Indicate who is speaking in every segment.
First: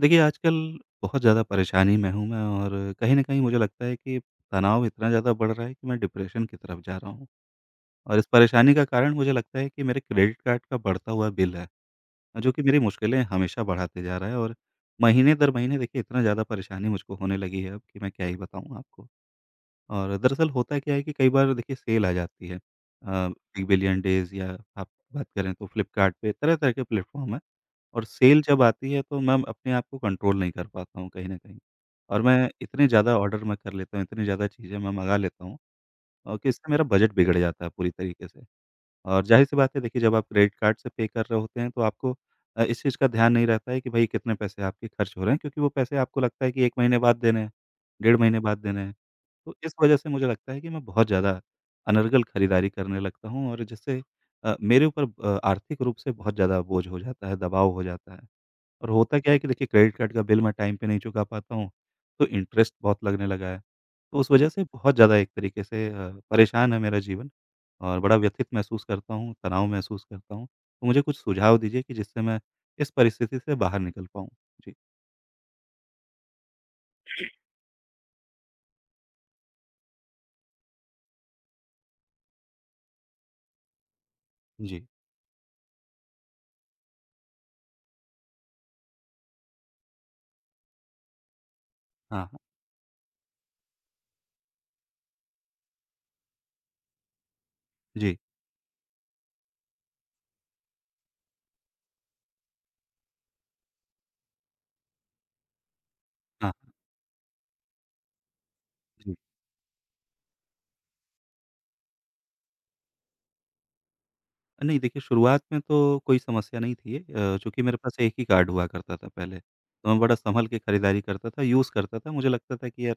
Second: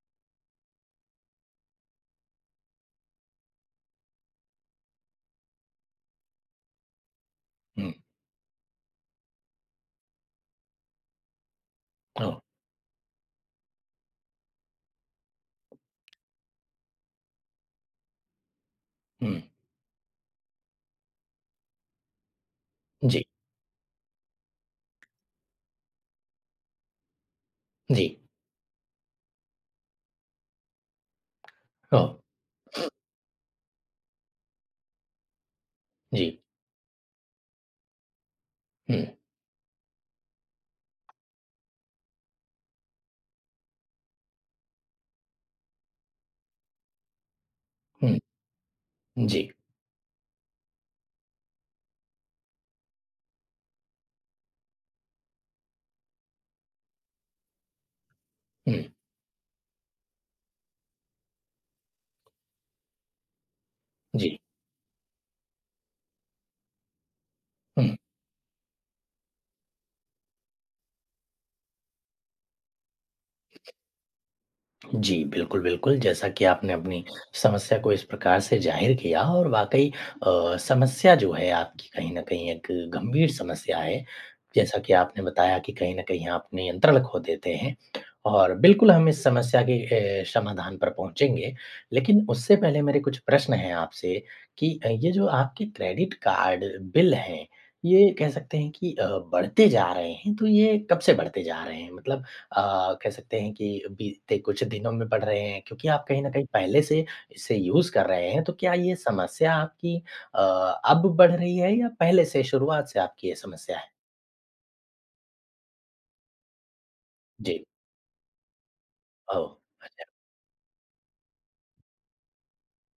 Speaker 1: देखिए, आजकल बहुत ज़्यादा परेशानी में हूँ मैं और कहीं न कहीं मुझे लगता है कि तनाव इतना ज़्यादा बढ़ रहा है कि मैं डिप्रेशन की तरफ जा रहा हूँ।
Speaker 2: हुँ,
Speaker 1: और इस परेशानी का कारण मुझे लगता है कि मेरे क्रेडिट कार्ड का बढ़ता हुआ बिल है,
Speaker 2: हाँ,
Speaker 1: जो कि मेरी मुश्किलें हमेशा बढ़ाते जा रहा है और महीने दर महीने देखिए इतना ज़्यादा परेशानी मुझको होने लगी है अब कि मैं क्या ही बताऊँ आपको।
Speaker 2: हुँ,
Speaker 1: और दरअसल होता क्या है कि कई बार देखिए सेल आ जाती है,
Speaker 2: जी,
Speaker 1: बिग बिलियन डेज़ या आप बात करें तो फ्लिपकार्ट पे, तरह-तरह के प्लेटफ़ॉर्म हैं। और
Speaker 2: जी,
Speaker 1: सेल जब आती है तो मैम अपने आप को कंट्रोल नहीं कर पाता हूँ कहीं न कहीं।
Speaker 2: हाँ,
Speaker 1: और मैं इतने ज़्यादा ऑर्डर मैं कर लेता हूँ, इतनी ज़्यादा चीज़ें मैं मँगा लेता हूँ,
Speaker 2: जी,
Speaker 1: कि इससे मेरा बजट बिगड़ जाता है पूरी तरीके से।
Speaker 2: हुँ,
Speaker 1: और ज़ाहिर-सी बात है देखिए, जब आप क्रेडिट कार्ड से पे कर रहे होते हैं तो आपको इस चीज़ का ध्यान नहीं रहता है कि भई कितने पैसे आपके खर्च हो रहे हैं, क्योंकि वो पैसे आपको लगता है कि 1 महीने बाद देने हैं, 1.5
Speaker 2: हुँ,
Speaker 1: महीने बाद देने हैं।
Speaker 2: जी,
Speaker 1: तो इस वजह से मुझे लगता है कि मैं बहुत ज़्यादा अनर्गल खरीदारी करने लगता हूँ, और जिससे मेरे ऊपर आर्थिक रूप से बहुत ज़्यादा बोझ हो जाता है, दबाव हो जाता है।
Speaker 2: हुँ,
Speaker 1: और होता क्या है कि देखिए, क्रेडिट कार्ड का बिल मैं टाइम पे नहीं चुका पाता हूँ, तो इंटरेस्ट बहुत लगने लगा है। तो उस
Speaker 2: जी,
Speaker 1: वजह से बहुत ज़्यादा एक तरीके से परेशान है मेरा जीवन,
Speaker 2: हुँ।
Speaker 1: और बड़ा व्यथित महसूस करता हूँ, तनाव महसूस करता हूँ। तो मुझे कुछ सुझाव दीजिए कि जिससे मैं इस परिस्थिति से बाहर निकल पाऊँ? जी।
Speaker 2: जी, बिल्कुल, बिल्कुल। जैसा कि आपने अपनी समस्या को इस प्रकार से ज़ाहिर किया और वाक़ई समस्या जो है आपकी कहीं न कहीं एक गंभीर समस्या है। जैसा
Speaker 1: जी।
Speaker 2: कि आपने बताया कि कहीं न कहीं आप नियंत्रण खो देते हैं और बिल्कुल हम इस समस्या के समाधान पर पहुँचेंगे।
Speaker 1: हाँ,
Speaker 2: लेकिन
Speaker 1: हाँ।
Speaker 2: उससे पहले मेरे कुछ प्रश्न हैं आपसे कि ये जो आपके क्रेडिट कार्ड बिल हैं, ये
Speaker 1: जी।
Speaker 2: कह सकते हैं कि बढ़ते जा रहे हैं, तो ये कब से बढ़ते जा रहे हैं? मतलब कह सकते हैं कि बीते कुछ दिनों में बढ़ रहे हैं क्योंकि आप कहीं न कहीं
Speaker 1: हाँ, हाँ।
Speaker 2: पहले से इसे यूज़ कर रहे हैं, तो क्या ये
Speaker 1: जी।
Speaker 2: समस्या आपकी अ, अब बढ़ रही है या पहले से शुरुआत से आपकी ये समस्या है?
Speaker 1: नहीं देखिए, शुरुआत में तो कोई समस्या नहीं थी,
Speaker 2: जी।
Speaker 1: चूँकि मेरे पास एक ही कार्ड हुआ करता था पहले,
Speaker 2: ओह!
Speaker 1: तो मैं
Speaker 2: अच्छा।
Speaker 1: बड़ा सँभल के खरीदारी करता था, यूज़ करता था। मुझे लगता था कि यार,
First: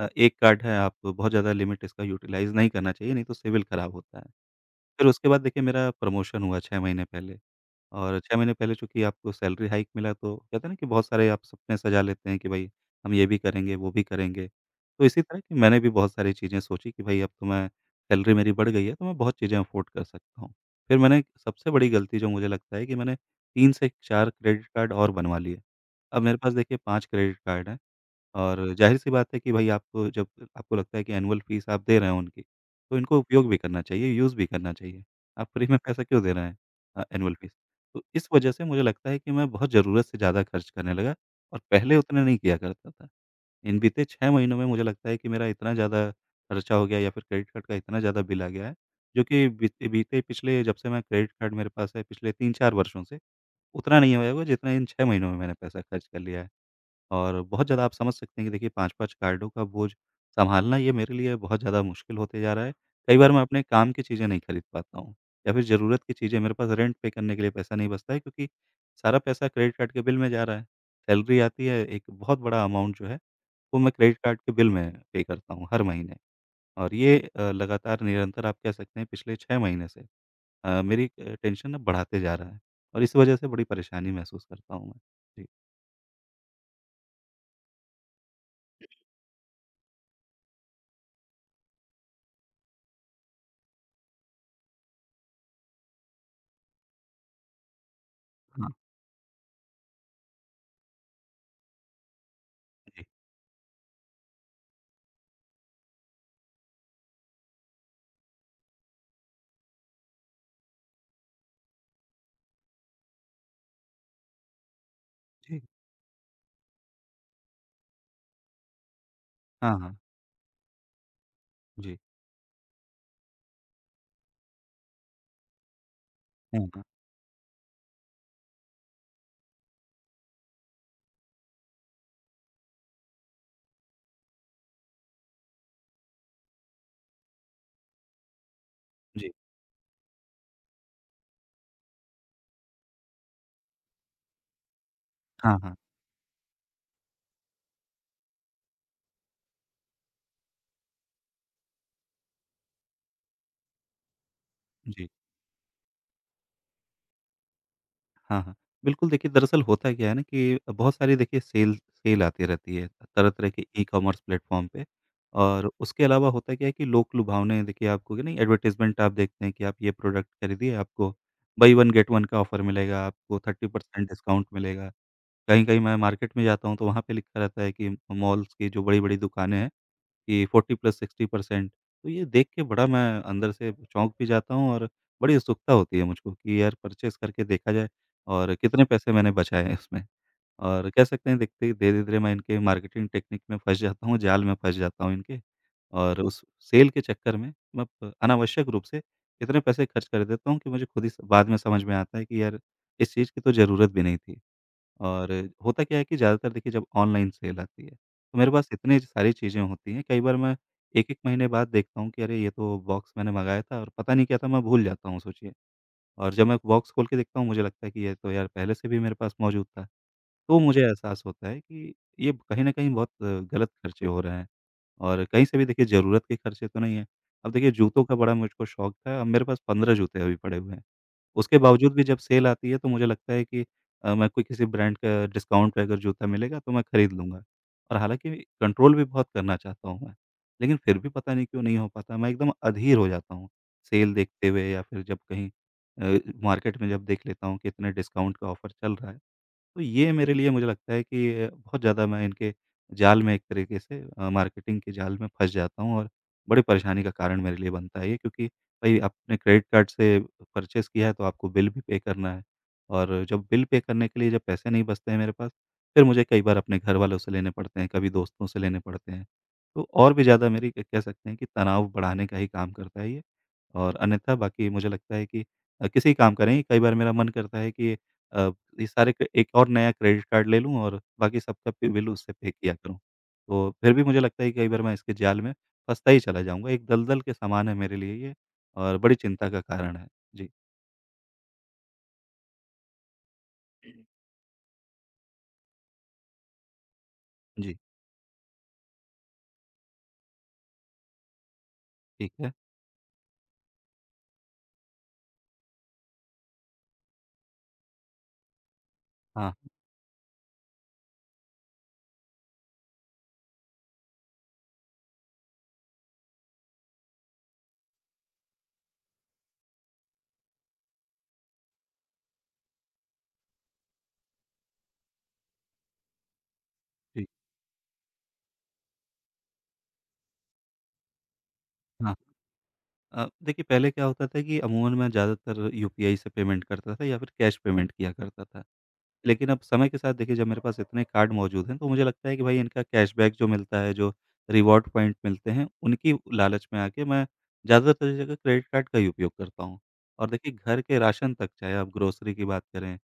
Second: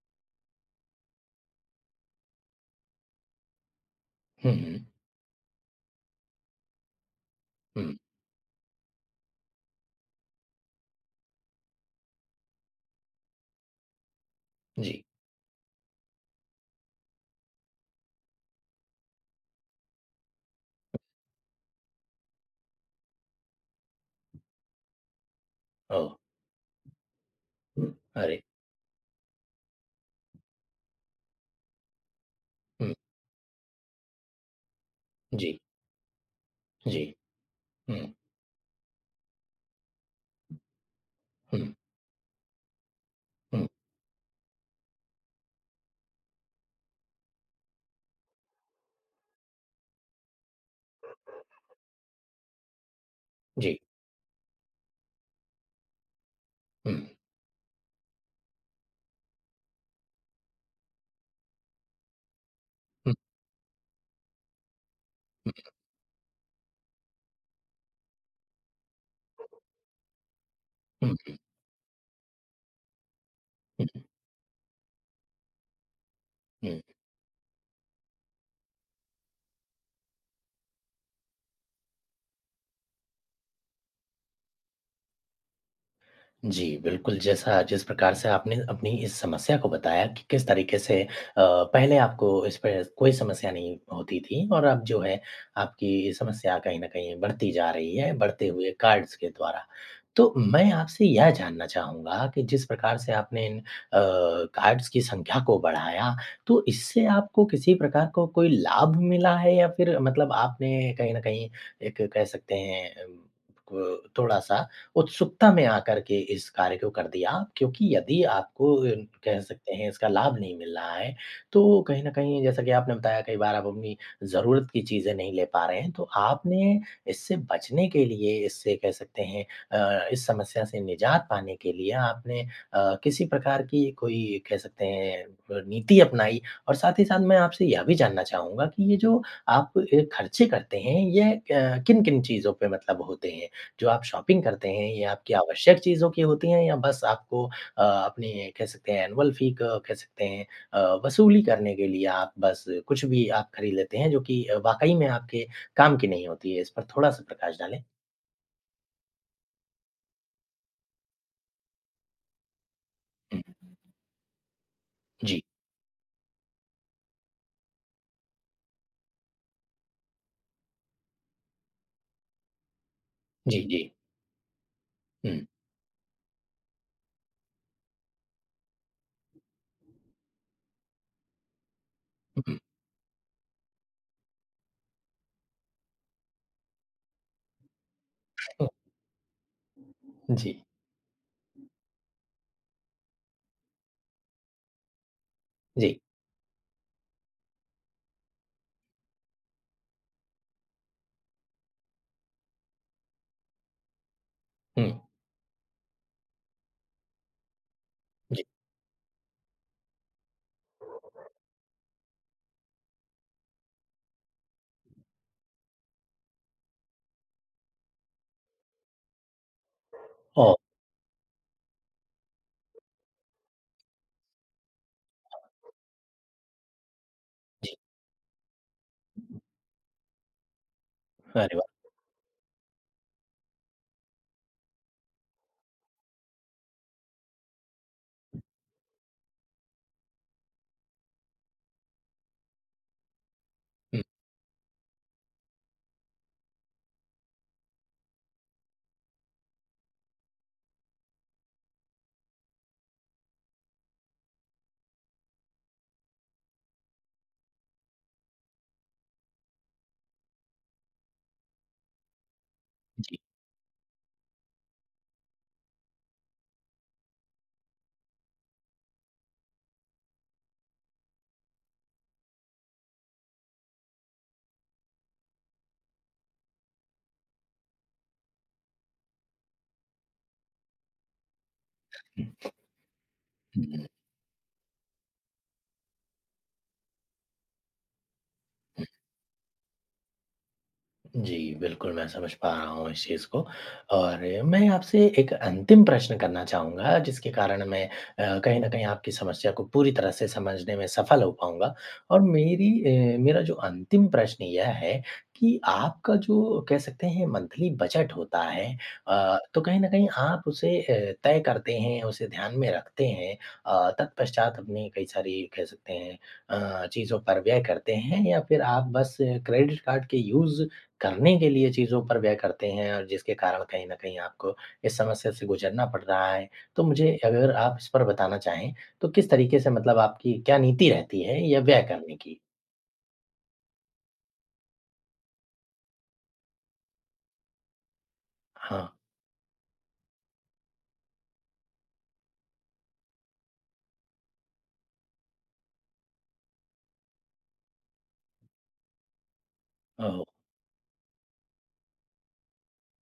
Speaker 1: एक कार्ड है, आप बहुत ज़्यादा लिमिट इसका यूटिलाइज़ नहीं करना चाहिए, नहीं तो सिविल ख़राब होता है।
Speaker 2: हुँ, हुँ।
Speaker 1: फिर उसके बाद देखिए, मेरा प्रमोशन हुआ 6 महीने पहले,
Speaker 2: हुँ।
Speaker 1: और 6 महीने पहले चूँकि आपको सैलरी हाइक मिला, तो कहते हैं ना कि बहुत सारे आप सपने सजा लेते हैं कि भई हम ये भी करेंगे, वो भी करेंगे। तो
Speaker 2: जी।
Speaker 1: इसी तरह की मैंने भी बहुत सारी चीज़ें सोची कि भई अब तो मैं, सैलरी मेरी बढ़ गई है तो मैं बहुत चीज़ें अफ़ोर्ड कर सकता हूँ। फिर मैंने सबसे बड़ी गलती जो मुझे लगता है कि मैंने 3 से 4 क्रेडिट कार्ड और बनवा लिए।
Speaker 2: ओह!
Speaker 1: अब मेरे पास देखिए 5 क्रेडिट कार्ड हैं,
Speaker 2: हम्म, अरे!
Speaker 1: और ज़ाहिर-सी बात है कि भई, आपको जब आपको लगता है कि एनुअल फ़ीस आप दे रहे हैं उनकी,
Speaker 2: हुँ।
Speaker 1: तो इनको उपयोग भी करना चाहिए, यूज़ भी करना चाहिए। आप
Speaker 2: जी।
Speaker 1: फ्री में पैसा क्यों दे रहे हैं
Speaker 2: जी।
Speaker 1: Annual fees? तो
Speaker 2: हुँ,
Speaker 1: इस वजह से मुझे लगता है कि मैं बहुत ज़रूरत से ज़्यादा खर्च करने लगा, और
Speaker 2: हुँ,
Speaker 1: पहले उतना नहीं किया करता था।
Speaker 2: हुँ।
Speaker 1: इन बीते 6 महीनों में मुझे लगता है कि मेरा इतना ज़्यादा खर्चा हो गया या फिर क्रेडिट कार्ड का इतना ज़्यादा बिल आ गया है, जो कि बीते बीते पिछले, जब से मैं क्रेडिट कार्ड मेरे पास है, पिछले 3-4 वर्षों से,
Speaker 2: जी।
Speaker 1: उतना नहीं होया होगा जितना इन 6 महीनों में मैंने पैसा खर्च कर लिया है।
Speaker 2: हुँ,
Speaker 1: और बहुत ज़्यादा आप समझ सकते हैं कि देखिए, 5-5 कार्डों का बोझ सँभालना ये मेरे लिए बहुत ज़्यादा मुश्किल होते जा रहा है।
Speaker 2: हुँ,
Speaker 1: कई बार मैं अपने काम की चीज़ें नहीं खरीद पाता हूँ, या फिर ज़रूरत की चीज़ें मेरे पास, रेंट पे करने के लिए पैसा नहीं बचता है, क्योंकि सारा पैसा क्रेडिट कार्ड के बिल में जा रहा है।
Speaker 2: हुँ,
Speaker 1: सैलरी आती है, एक बहुत बड़ा अमाउंट जो है, वो मैं क्रेडिट कार्ड के बिल में पे करता हूँ हर महीने,
Speaker 2: हुँ।
Speaker 1: और ये लगातार निरंतर आप कह सकते हैं पिछले 6 महीने से मेरी टेंशन ना बढ़ाते जा रहा है, और इस वजह से बड़ी परेशानी महसूस करता हूँ मैं। जी।
Speaker 2: जी, बिल्कुल, जैसा जिस प्रकार से आपने अपनी इस समस्या को बताया कि किस तरीके से पहले आपको इस पे कोई समस्या नहीं होती थी और अब जो है आपकी समस्या कहीं न कहीं बढ़ती जा रही है, बढ़ते हुए
Speaker 1: हाँ।
Speaker 2: कार्ड्स के द्वारा। तो मैं आपसे यह जानना चाहूँगा कि जिस प्रकार
Speaker 1: जी,
Speaker 2: से आपने इन कार्ड्स की संख्या को बढ़ाया, तो इससे आपको किसी प्रकार को कोई लाभ मिला है या फिर मतलब आपने कहीं न कहीं एक कह सकते हैं अम, क थोड़ा-सा उत्सुकता
Speaker 1: जी।
Speaker 2: में आकर के इस कार्य को कर दिया क्योंकि यदि आपको कह सकते
Speaker 1: हाँ,
Speaker 2: हैं
Speaker 1: हाँ।
Speaker 2: इसका लाभ नहीं मिल रहा है, तो
Speaker 1: जी।
Speaker 2: कहीं न कहीं जैसा कि आपने बताया कई बार आप अपनी ज़रूरत की चीज़ें नहीं ले पा रहे हैं, तो
Speaker 1: हाँ,
Speaker 2: आपने
Speaker 1: हाँ।
Speaker 2: इससे बचने के लिए, इससे कह सकते हैं इस समस्या से निजात पाने के लिए आपने किसी प्रकार की कोई कह सकते हैं नीति अपनाई? और साथ ही साथ मैं आपसे यह भी जानना चाहूँगा कि ये जो
Speaker 1: जी।
Speaker 2: आप खर्चे करते हैं, ये किन-किन चीज़ों पे मतलब होते हैं? जो आप शॉपिंग करते हैं, ये आपकी
Speaker 1: हाँ, हाँ।
Speaker 2: आवश्यक चीज़ों की होती हैं या बस आपको अपने कह सकते हैं एनुअल फ़ी क कह सकते हैं वसूली करने के लिए आप बस कुछ भी आप खरीद लेते हैं जो कि वाक़ई में
Speaker 1: जी।
Speaker 2: आपके काम की नहीं होती है? इस पर थोड़ा-सा प्रकाश डालें।
Speaker 1: हाँ, हाँ। बिल्कुल देखिए, दरअसल होता क्या है ना कि बहुत सारी देखिए सेल सेल आती रहती है, तरह-तरह के
Speaker 2: हुँ।
Speaker 1: ई-कॉमर्स प्लेटफ़ॉर्म पे,
Speaker 2: जी,
Speaker 1: और उसके अलावा होता क्या है कि लोक-लुभावने देखिए आपको, कि नहीं एडवर्टाइज़मेंट आप देखते हैं कि आप ये प्रोडक्ट खरीदिए, आपको बाय 1 गेट 1 का ऑफ़र मिलेगा, आपको
Speaker 2: जी, जी।
Speaker 1: 30% डिस्काउंट मिलेगा।
Speaker 2: हुँ,
Speaker 1: कहीं-कहीं मैं मार्केट में जाता हूँ तो वहाँ पे लिखा रहता है कि मॉल्स की जो बड़ी-बड़ी दुकानें हैं, कि 40+60% तो ये देख
Speaker 2: हुँ,
Speaker 1: के बड़ा मैं अंदर से चौंक भी जाता हूँ, और बड़ी उत्सुकता होती है मुझको कि यार, परचेज़ करके देखा जाए और
Speaker 2: हुँ,
Speaker 1: कितने पैसे मैंने बचाए हैं उसमें।
Speaker 2: जी,
Speaker 1: और कह सकते हैं देखते ही धीरे-धीरे मैं इनके मार्केटिंग टेक्निक में फँस जाता हूँ, जाल में फँस जाता हूँ इनके,
Speaker 2: जी।
Speaker 1: और उस सेल के चक्कर में मैं प अनावश्यक रूप से इतने पैसे खर्च कर देता हूँ कि मुझे खुद ही स बाद में समझ में आता है कि यार, इस चीज़ की तो ज़रूरत भी नहीं थी।
Speaker 2: हुँ,
Speaker 1: और होता क्या है कि ज़्यादातर देखिए जब ऑनलाइन सेल आती है, तो
Speaker 2: जी।
Speaker 1: मेरे पास इतनी सारी चीज़ें होती हैं, कई बार मैं 1-1 महीने बाद देखता हूँ कि अरे! ये तो बॉक्स मैंने मँगाया था और पता नहीं क्या था, मैं भूल जाता हूँ सोचिए। और जब मैं बॉक्स खोल के देखता हूँ, मुझे लगता है कि ये तो यार, पहले से भी मेरे पास मौजूद था।
Speaker 2: ओह!
Speaker 1: तो मुझे एहसास होता है कि ये कहीं न कहीं बहुत गलत खर्चे हो रहे हैं, और कहीं से भी देखिए ज़रूरत के खर्चे तो नहीं हैं। अब देखिए, जूतों का बड़ा मुझको शौक था, अब मेरे पास 15 जूते अभी पड़े हुए हैं।
Speaker 2: अरे
Speaker 1: उसके
Speaker 2: वाह!
Speaker 1: बावजूद भी जब सेल आती है तो मुझे लगता है कि मैं कोई किसी ब्रांड का डिस्काउंट पे अगर जूता मिलेगा तो मैं खरीद लूँगा। और हालाँकि कंट्रोल भी बहुत करना चाहता हूँ मैं, लेकिन फिर भी पता नहीं क्यों नहीं हो पाता, मैं एकदम अधीर हो जाता हूँ,
Speaker 2: हुँ,
Speaker 1: सेल देखते हुए, या फिर जब कहीं अ, मार्केट में जब देख लेता हूँ कि इतने डिस्काउंट का ऑफ़र चल रहा है, तो ये मेरे लिए, मुझे लगता है कि बहुत ज़्यादा मैं इनके जाल में, एक तरीके से मार्केटिंग के जाल में फँस जाता हूँ, और बड़ी परेशानी का कारण मेरे लिए बनता है ये, क्योंकि भई आपने क्रेडिट कार्ड से परचेज़ किया है तो आपको बिल भी पे करना है, और जब बिल पे करने के लिए जब पैसे नहीं बचते हैं मेरे पास, फिर मुझे कई बार अपने घर वालों से लेने पड़ते हैं, कभी दोस्तों से लेने पड़ते हैं। तो और भी ज़्यादा मेरी, कह सकते हैं कि, तनाव बढ़ाने का ही काम करता है ये, और अन्यथा बाकी मुझे लगता है कि किसी काम का नहीं, कई बार मेरा मन करता है कि अ, ये सारे, क एक और नया क्रेडिट कार्ड ले लूँ और बाकी सबका पे बिल उससे पे किया करूँ।
Speaker 2: हुँ,
Speaker 1: तो
Speaker 2: हुँ।
Speaker 1: फिर भी मुझे लगता है कि कई बार मैं इसके जाल में फँसता ही चला जाऊँगा। एक दलदल के समान है मेरे लिए ये, और बड़ी चिंता का कारण है। जी।
Speaker 2: जी, बिल्कुल मैं समझ पा रहा हूँ इस चीज़ को और मैं आपसे एक अंतिम प्रश्न करना चाहूँगा जिसके कारण
Speaker 1: जी,
Speaker 2: मैं कहीं न कहीं आपकी समस्या को पूरी तरह से समझने में सफल हो पाऊँगा और
Speaker 1: ठीक है।
Speaker 2: मेरी मेरा जो अंतिम प्रश्न यह है कि आपका जो कह सकते हैं मंथली बजट होता है
Speaker 1: हाँ,
Speaker 2: तो कहीं न कहीं आप उसे तय करते हैं, उसे ध्यान में रखते हैं तत्पश्चात अपनी कई सारी कह सकते हैं चीज़ों पर व्यय करते हैं या फिर आप बस क्रेडिट कार्ड के यूज़ करने के लिए चीज़ों पर व्यय करते हैं और जिसके कारण कहीं न कहीं आपको इस समस्या से गुज़रना पड़ रहा है। तो मुझे
Speaker 1: जी,
Speaker 2: अगर आप इस पर बताना चाहें, तो किस तरीके से मतलब आपकी क्या नीति रहती है या व्यय
Speaker 1: हाँ।
Speaker 2: करने की?
Speaker 1: देखिए, पहले क्या होता था कि अमूमन मैं ज़्यादातर यूपीआई से पेमेंट करता था या फिर कैश पेमेंट किया करता था।
Speaker 2: हाँ।
Speaker 1: लेकिन अब समय के साथ देखिए, जब मेरे पास इतने कार्ड मौजूद हैं, तो मुझे लगता है कि भाई, इनका कैशबैक जो मिलता है, जो रिवॉर्ड पॉइंट मिलते हैं, उनकी लालच में आके मैं ज़्यादातर जगह क्रेडिट कार्ड का ही उपयोग करता हूँ।
Speaker 2: ओह!
Speaker 1: और देखिए, घर के राशन तक, चाहे आप ग्रोसरी की बात करें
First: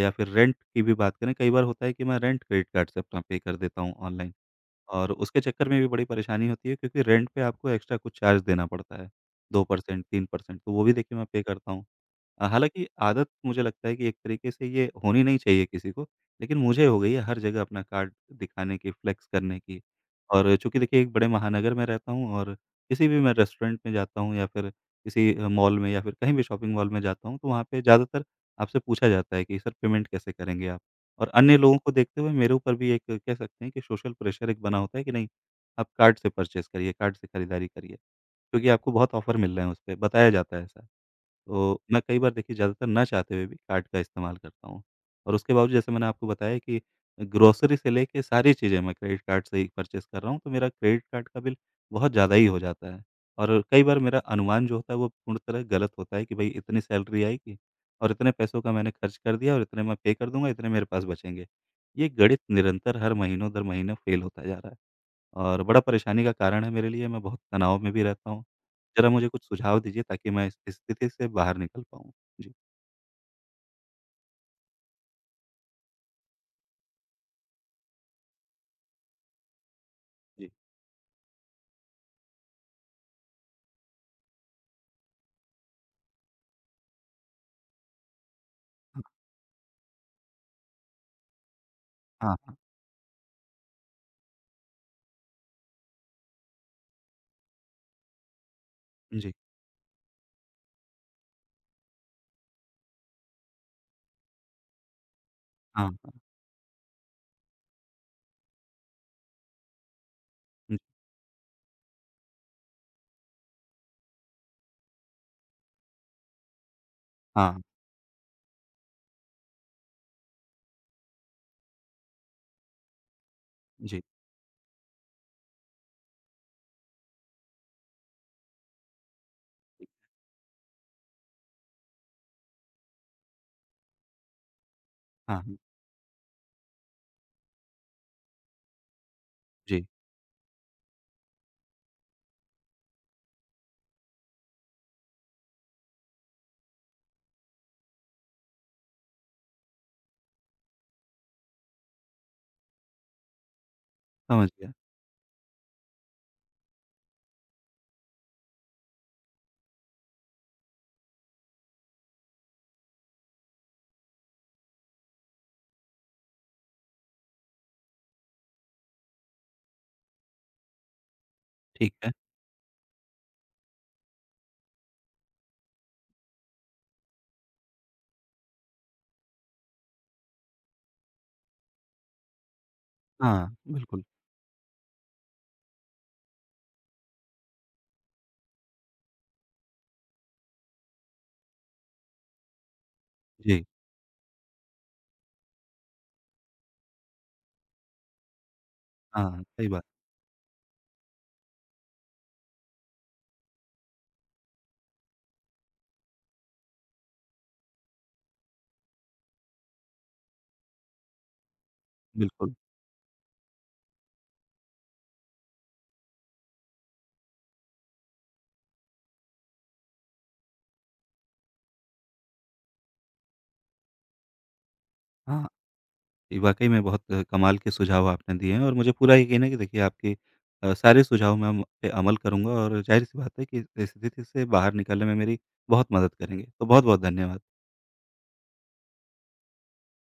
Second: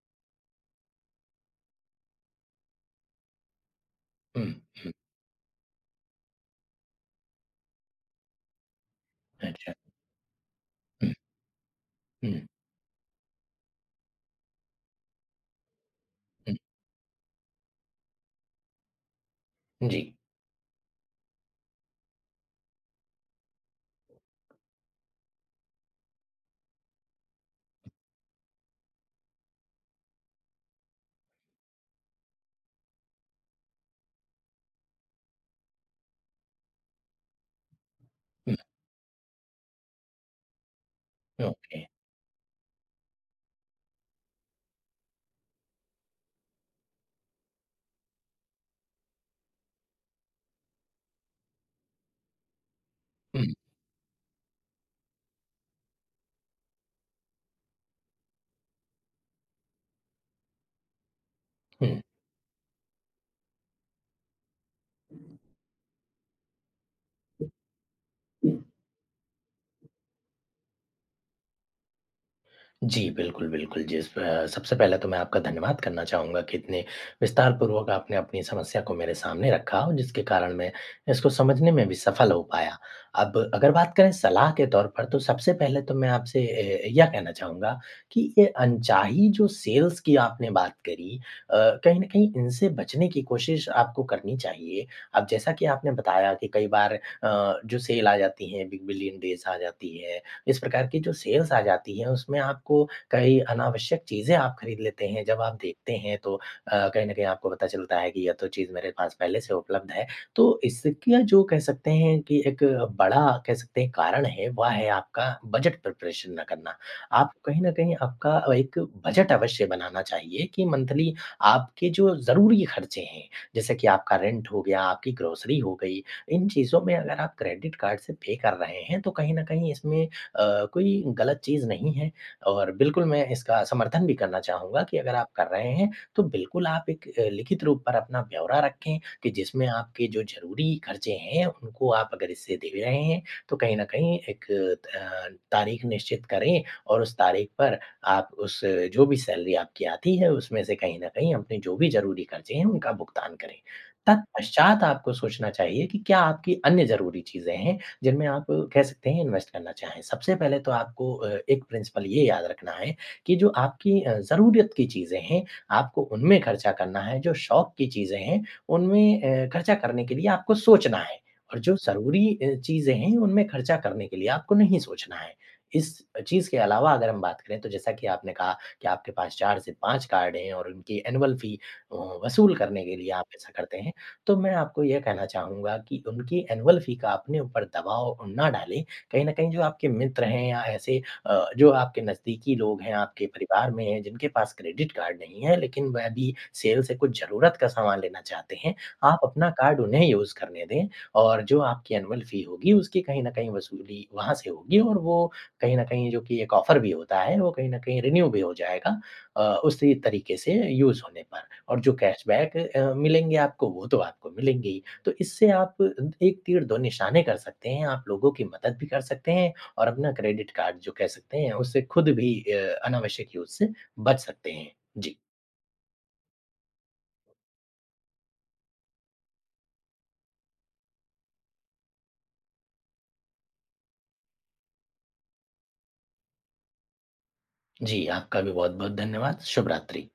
Speaker 1: या फिर रेंट की भी बात करें, कई बार होता है कि मैं रेंट क्रेडिट कार्ड से अपना पे कर देता हूँ ऑनलाइन।
Speaker 2: हुँ, हुँ।
Speaker 1: और उसके चक्कर में भी बड़ी परेशानी होती है, क्योंकि रेंट पे आपको एक्स्ट्रा कुछ चार्ज देना पड़ता है,
Speaker 2: अच्छा।
Speaker 1: 2% 3%, तो वो भी
Speaker 2: हुँ,
Speaker 1: देखिए मैं पे करता हूँ।
Speaker 2: हुँ,
Speaker 1: हालाँकि आदत, मुझे लगता है कि एक तरीके से ये होनी नहीं चाहिए किसी को,
Speaker 2: हुँ।
Speaker 1: लेकिन मुझे हो गई है हर जगह अपना कार्ड दिखाने की, फ्लेक्स करने की,
Speaker 2: जी।
Speaker 1: और चूँकि देखिए एक बड़े महानगर में रहता हूँ, और किसी भी मैं रेस्टोरेंट में जाता हूँ या फिर किसी मॉल में या फिर कहीं भी शॉपिंग मॉल में जाता हूँ, तो वहाँ पे ज़्यादातर आपसे पूछा जाता है कि, सर, पेमेंट कैसे करेंगे आप? और अन्य लोगों को देखते हुए, मेरे ऊपर भी एक, कह सकते हैं कि, सोशल प्रेशर एक बना होता है कि नहीं, आप कार्ड से परचेज़ करिए, कार्ड से खरीदारी करिए,
Speaker 2: हुँ,
Speaker 1: क्योंकि आपको बहुत ऑफ़र मिल रहे हैं उसपे, बताया जाता है ऐसा। तो
Speaker 2: ओके।
Speaker 1: मैं कई बार देखिए, ज़्यादातर ना चाहते हुए भी कार्ड का इस्तेमाल करता हूँ, और उसके बावजूद, जैसे मैंने आपको बताया कि ग्रोसरी से लेके सारी चीज़ें मैं क्रेडिट कार्ड से ही परचेज़ कर रहा हूँ, तो मेरा क्रेडिट कार्ड का बिल बहुत ज़्यादा ही हो जाता है,
Speaker 2: हुँ,
Speaker 1: और कई बार मेरा अनुमान जो होता है वो पूर्ण तरह गलत होता है कि भई, इतनी सैलरी आएगी और इतने पैसों का मैंने खर्च कर दिया और इतने मैं पे कर दूँगा, इतने मेरे पास बचेंगे।
Speaker 2: हुँ।
Speaker 1: ये गणित निरंतर हर महीनों-दर-महीने फ़ेल होता जा रहा है। और बड़ा परेशानी का कारण है मेरे लिए, मैं बहुत तनाव में भी रहता हूँ। ज़रा मुझे कुछ सुझाव दीजिए ताकि मैं इस स्थिति से बाहर निकल पाऊँ। जी,
Speaker 2: जी, बिल्कुल, बिल्कुल। जिस सबसे पहले तो मैं आपका धन्यवाद करना चाहूँगा कि इतने विस्तारपूर्वक आपने अपनी समस्या को मेरे सामने रखा और जिसके
Speaker 1: जी।
Speaker 2: कारण मैं इसको समझने में भी सफल हो पाया। अब अगर बात करें सलाह के तौर पर, तो सबसे पहले तो मैं आपसे यह कहना चाहूँगा कि ये
Speaker 1: हाँ,
Speaker 2: अनचाही जो सेल्स की आपने बात करी अ, कहीं न कहीं
Speaker 1: हाँ, हाँ।
Speaker 2: इनसे बचने की कोशिश आपको करनी चाहिए। अब जैसा कि आपने बताया कि कई बार जो सेल आ जाती हैं, बिग बिलियन
Speaker 1: जी,
Speaker 2: डेज़ आ जाती है इस प्रकार की जो सेल्स आ जाती है उसमें आपको कई अनावश्यक चीज़ें आप खरीद लेते हैं। जब आप
Speaker 1: हाँ,
Speaker 2: देखते
Speaker 1: हाँ।
Speaker 2: हैं तो कहीं न कहीं आपको पता चलता है कि यह तो चीज़ मेरे पास पहले से उपलब्ध है। तो
Speaker 1: जी,
Speaker 2: इसका जो कह सकते हैं कि एक बड़ा कह सकते हैं कारण है वह है आपका बजट प्रिपरेशन ना करना। आप
Speaker 1: हाँ,
Speaker 2: कहीं न कहीं आपका एक बजट अवश्य बनाना चाहिए कि मंथली आपके जो ज़रूरी खर्चे हैं, जैसे कि
Speaker 1: जी,
Speaker 2: आपका रेंट हो गया, आपकी ग्रोसरी हो गई, इन चीज़ों में अगर आप क्रेडिट कार्ड से पे कर रहे हैं तो कहीं न कहीं
Speaker 1: जी,
Speaker 2: इसमें कोई गलत चीज़ नहीं है और बिल्कुल मैं इसका समर्थन भी करना चाहूँगा कि अगर आप
Speaker 1: हाँ,
Speaker 2: कर
Speaker 1: हाँ।
Speaker 2: रहे हैं, तो बिल्कुल आप एक लिखित रूप पर अपना ब्यौरा रखें कि जिसमें
Speaker 1: जी,
Speaker 2: आपके जो ज़रूरी खर्चे हैं, उनको आप अगर हिस्से दे रहे हैं, तो कहीं न कहीं एक तारीख निश्चित करें और उस तारीख पर आप उस जो भी सैलरी आपकी आती है, उसमें से कहीं न कहीं अपने जो भी ज़रूरी खर्चे हैं, उनका भुगतान करें।
Speaker 1: समझ गया।
Speaker 2: तत्पश्चात आपको सोचना चाहिए कि क्या आपकी अन्य ज़रूरी चीज़ें हैं, जिनमें आप कह सकते हैं इन्वेस्ट करना चाहें। सबसे पहले तो आपको एक प्रिंसिपल ये याद रखना है कि जो आपकी ज़रूरत की चीज़ें हैं, आपको उनमें खर्चा करना है, जो शौक की चीज़ें हैं, उनमें खर्चा करने के लिए आपको सोचना है और जो
Speaker 1: ठीक है।
Speaker 2: ज़रूरी चीज़ें हैं, उनमें खर्चा करने के लिए आपको नहीं सोचना है। इस चीज़ के अलावा अगर हम बात करें तो जैसा कि आपने कहा कि आपके पास 4 से 5 कार्ड हैं और उनकी एनुअल फ़ी अ, वसूल करने के लिए आप ऐसा
Speaker 1: हाँ,
Speaker 2: करते हैं।
Speaker 1: बिल्कुल।
Speaker 2: तो मैं आपको ये कहना चाहूँगा कि उनकी एनुअल फ़ी का अपने ऊपर दबाव ना डालें। कहीं न कहीं जो आपके मित्र हैं या ऐसे जो आपके नज़दीकी लोग हैं, आपके
Speaker 1: जी,
Speaker 2: परिवार में हैं, जिनके पास क्रेडिट कार्ड नहीं है, लेकिन वह भी सेल से कुछ ज़रूरत का सामान लेना चाहते हैं, आप
Speaker 1: हाँ,
Speaker 2: अपना
Speaker 1: सही
Speaker 2: कार्ड
Speaker 1: बात।
Speaker 2: उन्हें यूज़ करने दें और जो आपकी एनुअल फ़ी होगी, उसकी कहीं न कहीं वसूली वहाँ से होगी और वो कहीं न कहीं जो कि एक ऑफ़र भी होता है, वो कहीं न कहीं रिन्यू भी हो जाएगा उसी तरीके से यूज़ होने पर। और जो
Speaker 1: बिल्कुल,
Speaker 2: कैशबैक मिलेंगे आपको वो तो आपको मिलेंगे ही। तो इससे आप एक तीर दो निशाने कर सकते हैं, आप लोगों की मदद भी कर सकते हैं और अपना क्रेडिट कार्ड जो कह सकते हैं उससे खुद भी अनावश्यक यूज़ से बच सकते हैं। जी।
Speaker 1: हाँ। ये वाक़ई में बहुत कमाल के सुझाव आपने दिए हैं, और मुझे पूरा यकीन है कि देखिए आपके सारे सुझाव मैं उन पे अमल करूँगा, और ज़ाहिर-सी बात है कि इस स्थिति से बाहर निकलने में मेरी बहुत मदद करेंगे। तो बहुत-बहुत धन्यवाद।
Speaker 2: जी, आपका भी बहुत-बहुत धन्यवाद। शुभ रात्रि।